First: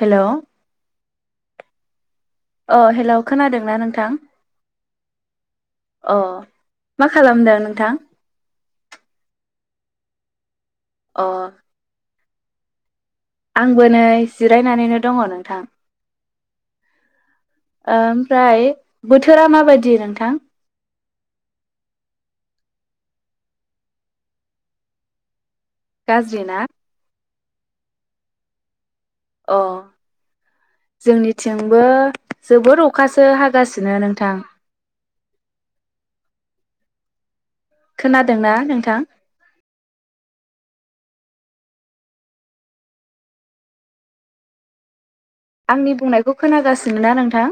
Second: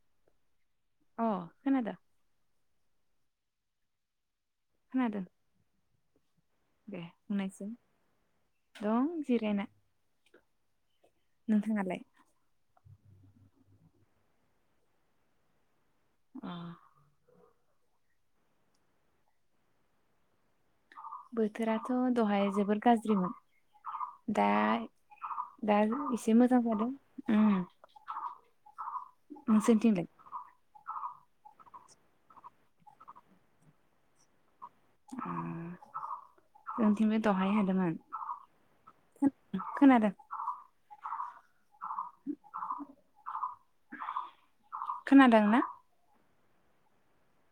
Hello खोनाद अ hello खोनादोंना नोंथां? खोनादों अ दे मा खालामदों बुंनायसै नोंथां दं जिरायना। अ नोंथाङालाय? आंबो नै जिरायनानैनो दङ नोंथां। अ ओमफ्राय बोथोरा माबायदि नोंथां? बोथोराथ' दहाय जोबोर गाज्रिमोन दा दा इसे गाज्रि मोजां ना जादों। अ नोंसोरनि थिंलाय? जोंनिथिंबो जोबोर अखासो हागासिनो नोंथां। उम जोंथिंबोद दहाय हादोंमोन खोनादोंना नोंथां खोनादों खोनादों ना? खौ खोनागासिनो ना नोंथां?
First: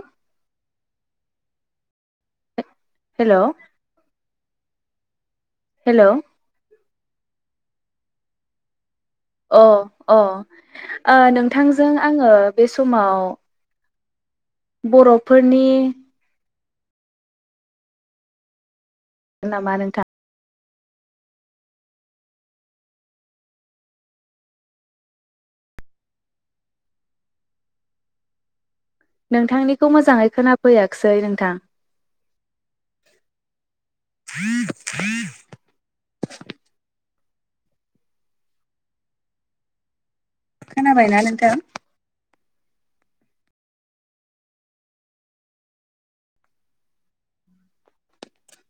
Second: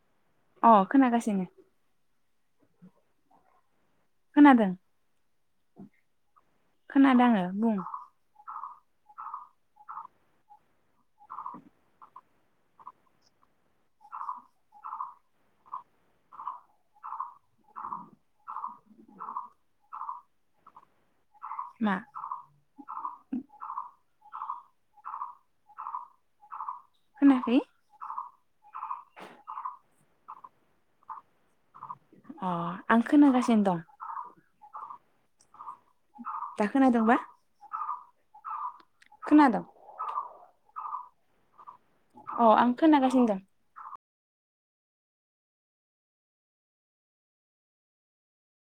अ खोनागासिनो। हेलौ। खोनादों। हेलौ। खोनादोआङो बुं। अ अ ओ नोंथांजों आङो बे समाव बरफोरनि नामा नोंथां? मा? [inaudible] खोनायाखै? नोंथांनिखौ मोजाङै खोनाफैयाखसै नोंथां। अ आं खोनागासिनो दं। [inaudible] दा खोनादोंंबा? खोनादं? खोनाबायना नोंथां? अ आं खोनागासिनो दं।